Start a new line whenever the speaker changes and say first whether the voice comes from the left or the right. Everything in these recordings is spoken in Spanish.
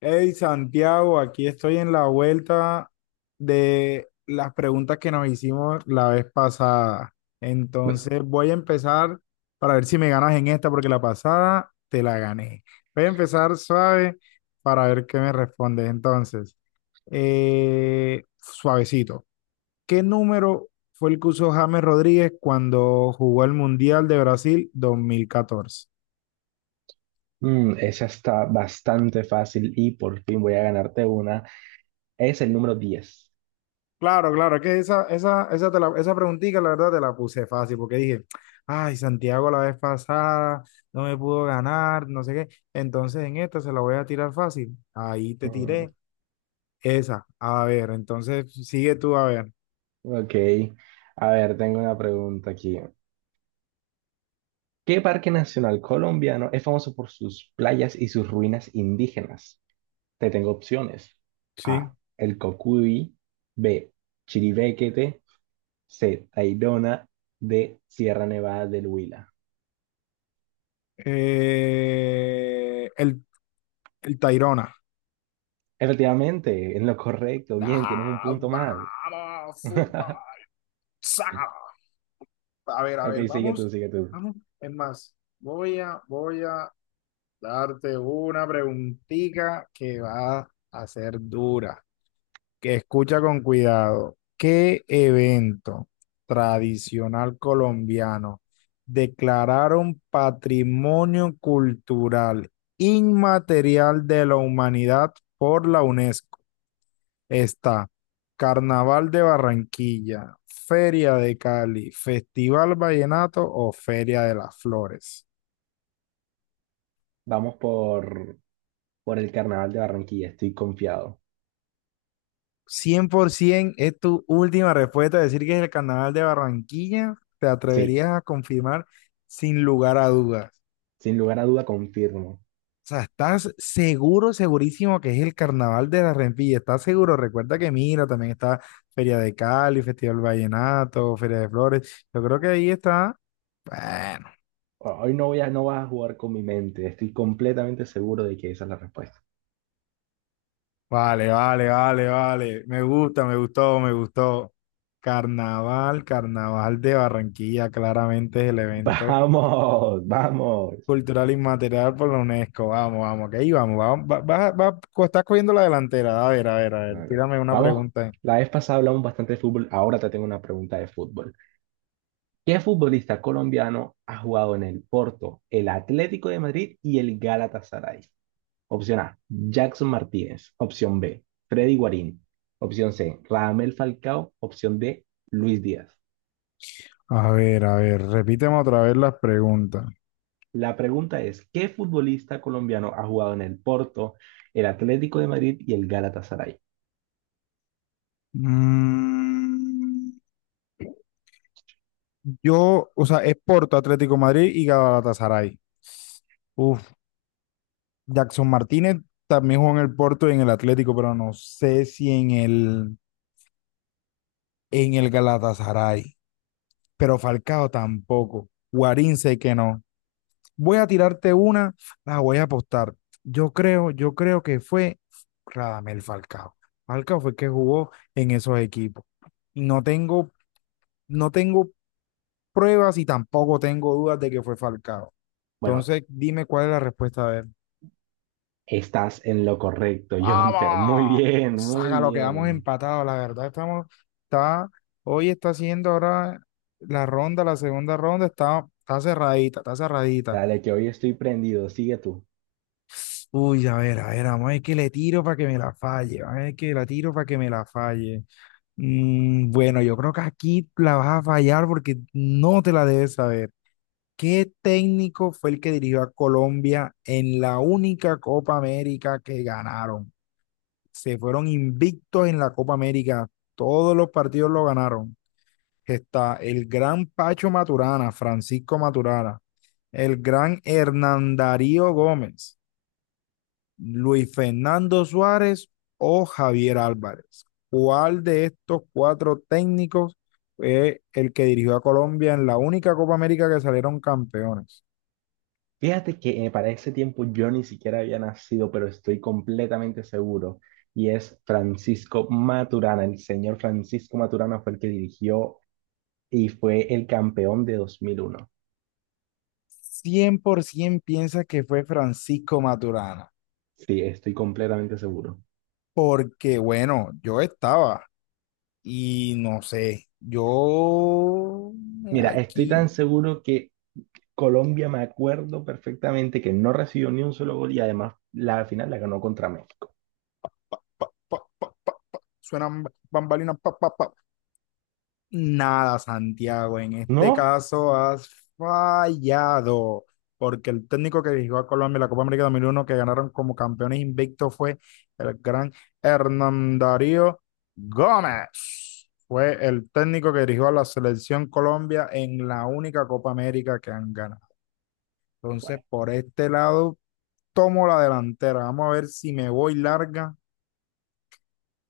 left: Hey Santiago, aquí estoy en la vuelta de las preguntas que nos hicimos la vez pasada. Entonces voy a empezar para ver si me ganas en esta, porque la pasada te la gané. Voy a empezar suave para ver qué me respondes. Entonces, suavecito. ¿Qué número fue el que usó James Rodríguez cuando jugó el Mundial de Brasil 2014?
right: Esa está bastante fácil y por fin voy a ganarte una. Es el número 10.
left: Claro, claro, es que esa preguntita, la verdad, te la puse fácil, porque dije, ay, Santiago la vez pasada no me pudo ganar, no sé qué, entonces en esta se la voy a tirar fácil. Ahí te
right: Mm,
left: tiré esa. A ver, entonces sigue tú, a ver,
right: ok. A ver, tengo una pregunta aquí. ¿Qué parque nacional colombiano es famoso por sus playas y sus ruinas indígenas? Te tengo opciones.
left: sí.
right: A. El Cocuy. B. Chiribiquete. C. Tayrona. D. Sierra Nevada del Huila.
left: Eh, el, el Tayrona.
right: Efectivamente, es lo correcto. Bien, tienes un
left: Ah,
right: punto más.
left: vamos, fútbol, saca. A
right: Ok,
left: ver,
right: sigue tú,
left: vamos,
right: sigue tú.
left: vamos. Es más, voy a darte una preguntita que va a ser dura. Que escucha con cuidado. ¿Qué evento tradicional colombiano declararon patrimonio cultural inmaterial de la humanidad por la UNESCO? Está Carnaval de Barranquilla, Feria de Cali, Festival Vallenato o Feria de las Flores.
right: Vamos por, por el Carnaval de Barranquilla, estoy confiado.
left: 100% es tu última respuesta. Decir que es el carnaval de Barranquilla, te
right: Sí,
left: atreverías a confirmar sin lugar a dudas.
right: sin lugar a duda confirmo.
left: O sea, estás seguro, segurísimo que es el carnaval de la Barranquilla. Estás seguro. Recuerda que mira, también está Feria de Cali, Festival Vallenato, Feria de Flores. Yo creo que ahí está. Bueno,
right: Hoy no voy a, no vas a jugar con mi mente, estoy completamente seguro de que esa es la respuesta.
left: vale, vale, vale, vale. Me gusta, me gustó, me gustó. Carnaval, Carnaval de Barranquilla, claramente es el evento
right: Vamos, vamos.
left: cultural inmaterial por la UNESCO. Vamos, vamos, que ahí vamos. Vamos, estás cogiendo la delantera. A ver, a ver, a ver.
right: No, no.
left: Tírame una
right: Vamos,
left: pregunta.
right: la vez pasada hablamos bastante de fútbol, ahora te tengo una pregunta de fútbol. ¿Qué futbolista colombiano ha jugado en el Porto, el Atlético de Madrid y el Galatasaray? Opción A, Jackson Martínez. Opción B, Freddy Guarín. Opción C, Radamel Falcao. Opción D, Luis Díaz.
left: A ver, a ver. Repíteme otra vez las preguntas.
right: La pregunta es, ¿qué futbolista colombiano ha jugado en el Porto, el Atlético de Madrid y el Galatasaray?
left: Mm, o sea, es Porto, Atlético Madrid y Galatasaray. Uf, Jackson Martínez también jugó en el Porto y en el Atlético, pero no sé si en el, Galatasaray. Pero Falcao tampoco. Guarín sé que no. Voy a tirarte una, la voy a apostar. Yo creo que fue Radamel Falcao. Falcao fue el que jugó en esos equipos. Y no tengo pruebas y tampoco tengo dudas de que fue Falcao.
right: Bueno,
left: Entonces, dime cuál es la respuesta de él.
right: estás en lo correcto, Jonfer. Muy
left: ¡Vamos!
right: bien, muy
left: Saca lo que vamos
right: bien.
left: empatados, la verdad estamos, está, hoy está haciendo ahora la ronda, la segunda ronda, está cerradita, está cerradita.
right: Dale, que hoy estoy prendido. Sigue tú.
left: Uy, a ver, vamos a ver que le tiro para que me la falle, vamos a ver que la tiro para que me la falle. Bueno, yo creo que aquí la vas a fallar porque no te la debes saber. ¿Qué técnico fue el que dirigió a Colombia en la única Copa América que ganaron? Se fueron invictos en la Copa América, todos los partidos lo ganaron. Está el gran Pacho Maturana, Francisco Maturana, el gran Hernán Darío Gómez. Luis Fernando Suárez o Javier Álvarez. ¿Cuál de estos cuatro técnicos fue el que dirigió a Colombia en la única Copa América que salieron campeones?
right: Fíjate que para ese tiempo yo ni siquiera había nacido, pero estoy completamente seguro. Y es Francisco Maturana. El señor Francisco Maturana fue el que dirigió y fue el campeón de 2001.
left: 100% piensa que fue Francisco Maturana,
right: Sí, estoy completamente seguro.
left: porque bueno, yo estaba y no sé, yo
right: Mira, estoy tan
left: aquí
right: seguro que Colombia, me acuerdo perfectamente que no recibió ni un solo gol y además la final la ganó contra México.
left: pa, pa, suenan bambalinas, pa, pa, pa, nada, Santiago, en este
right: ¿No?
left: caso has fallado, porque el técnico que dirigió a Colombia en la Copa América 2001 que ganaron como campeones invictos, fue el gran Hernán Darío Gómez. Fue el técnico que dirigió a la selección Colombia en la única Copa América que han ganado. Entonces,
right: Bueno.
left: por este lado, tomo la delantera. Vamos a ver si me voy larga.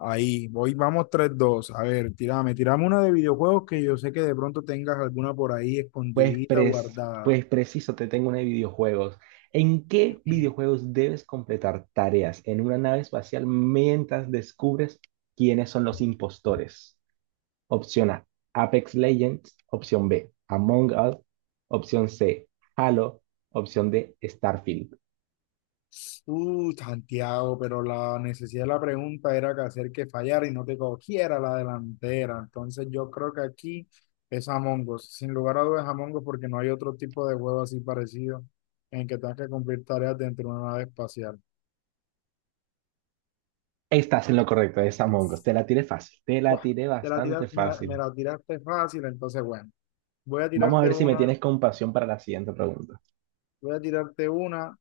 left: Ahí, voy, vamos tres, dos. A ver, tirame, tirame una de videojuegos que yo sé que de pronto tengas alguna por ahí
right: Pues,
left: escondidita,
right: pres-
left: guardada.
right: pues preciso, te tengo una de videojuegos. ¿En qué videojuegos debes completar tareas en una nave espacial mientras descubres quiénes son los impostores? Opción A, Apex Legends. Opción B, Among Us. Opción C, Halo. Opción D, Starfield.
left: Santiago, pero la necesidad de la pregunta era que hacer que fallara y no te cogiera la delantera. Entonces yo creo que aquí es Among Us. Sin lugar a dudas Among Us porque no hay otro tipo de juego así parecido en que tengas que cumplir tareas dentro de una nave espacial.
right: Estás en lo correcto, es Among Us. Te la tiré fácil, te la
left: ¡Guau!
right: tiré
left: Te la tira-
right: bastante
left: me
right: fácil.
left: la tiraste fácil, entonces bueno, voy a
right: Vamos a
left: tirarte
right: ver si me
left: una,
right: tienes compasión para la siguiente pregunta.
left: voy a tirarte una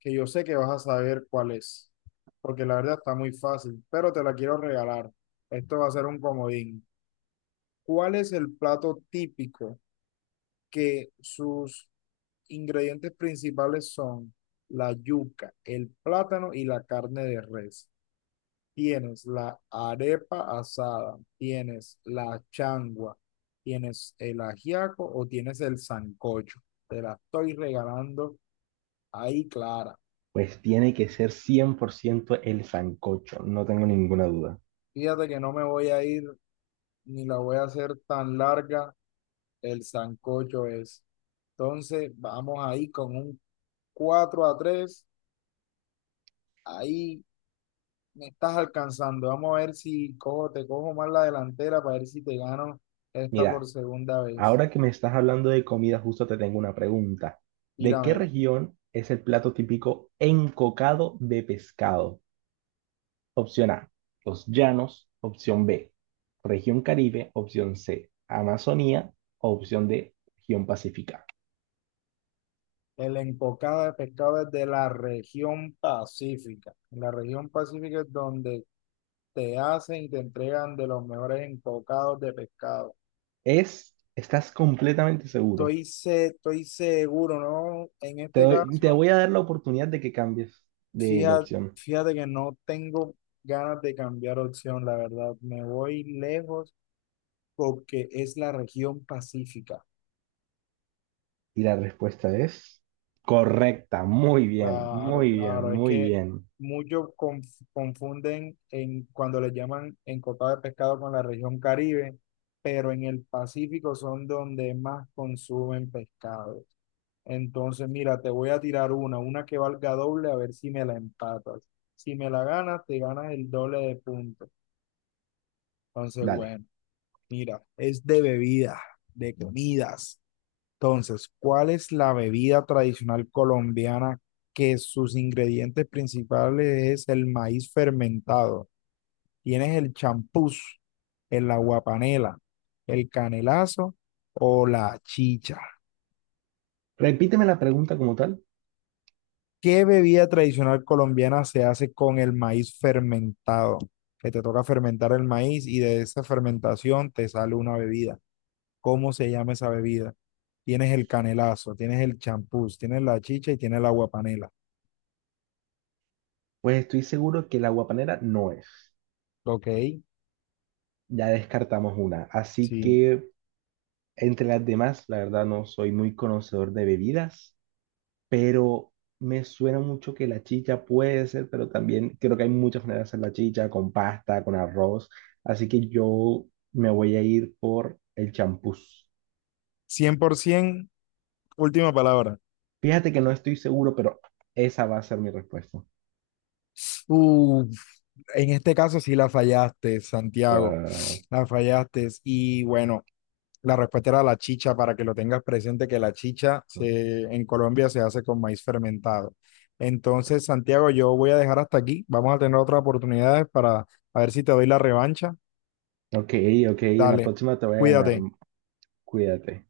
left: que yo sé que vas a saber cuál es, porque la verdad está muy fácil, pero te la quiero regalar. Esto va a ser un comodín. ¿Cuál es el plato típico que sus ingredientes principales son la yuca, el plátano y la carne de res? Tienes la arepa asada, tienes la changua, tienes el ajiaco o tienes el sancocho. Te la estoy regalando ahí, Clara.
right: Pues tiene que ser 100% el sancocho, no tengo ninguna duda.
left: Fíjate que no me voy a ir ni la voy a hacer tan larga, el sancocho es. Entonces, vamos ahí con un 4-3 ahí me estás alcanzando. Vamos a ver si te cojo más la delantera para ver si te gano esta por
right: Mira,
left: segunda vez.
right: ahora que me estás hablando de comida, justo te tengo una pregunta. ¿De qué
left: Tíramela.
right: región es el plato típico encocado de pescado? Opción A, los llanos. Opción B, región Caribe. Opción C, Amazonía. Opción D, región Pacífica.
left: El encocado de pescado es de la región pacífica. En la región pacífica es donde te hacen y te entregan de los mejores encocados de pescado.
right: Estás completamente seguro.
left: Estoy seguro, ¿no? En este
right: Te
left: caso,
right: voy a dar la oportunidad de que cambies de
left: Fíjate,
right: opción.
left: fíjate que no tengo ganas de cambiar opción, la verdad. Me voy lejos porque es la región pacífica.
right: Y la respuesta es correcta. Muy bien,
left: Claro,
right: muy bien,
left: claro. Es
right: muy
left: que
right: bien.
left: muchos confunden en, cuando le llaman encotada de pescado con la región Caribe, pero en el Pacífico son donde más consumen pescado. Entonces, mira, te voy a tirar una que valga doble, a ver si me la empatas. Si me la ganas, te ganas el doble de puntos. Entonces,
right: Dale.
left: bueno. Mira, es de bebidas, de comidas. Entonces, ¿cuál es la bebida tradicional colombiana que sus ingredientes principales es el maíz fermentado? Tienes el champús, el aguapanela, el canelazo o la chicha.
right: Repíteme la pregunta como tal,
left: ¿Qué bebida tradicional colombiana se hace con el maíz fermentado? Que te toca fermentar el maíz y de esa fermentación te sale una bebida. ¿Cómo se llama esa bebida? Tienes el canelazo, tienes el champús, tienes la chicha y tienes el agua panela.
right: pues estoy seguro que la guapanera no es.
left: Ok,
right: Ya descartamos una, así
left: sí.
right: que entre las demás, la verdad no soy muy conocedor de bebidas, pero me suena mucho que la chicha puede ser, pero también creo que hay muchas maneras de hacer la chicha, con pasta, con arroz, así que yo me voy a ir por el champús.
left: 100%, última palabra.
right: Fíjate que no estoy seguro, pero esa va a ser mi respuesta.
left: Uf, en este caso sí la fallaste, Santiago.
right: Ah,
left: La fallaste. Y bueno, la respuesta era la chicha, para que lo tengas presente, que la chicha
right: no.
left: se, en Colombia se hace con maíz fermentado. Entonces, Santiago, yo voy a dejar hasta aquí. Vamos a tener otras oportunidades para a ver si te doy la revancha.
right: Ok, ok, en la
left: Dale,
right: próxima te voy a ganar,
left: cuídate.
right: cuídate.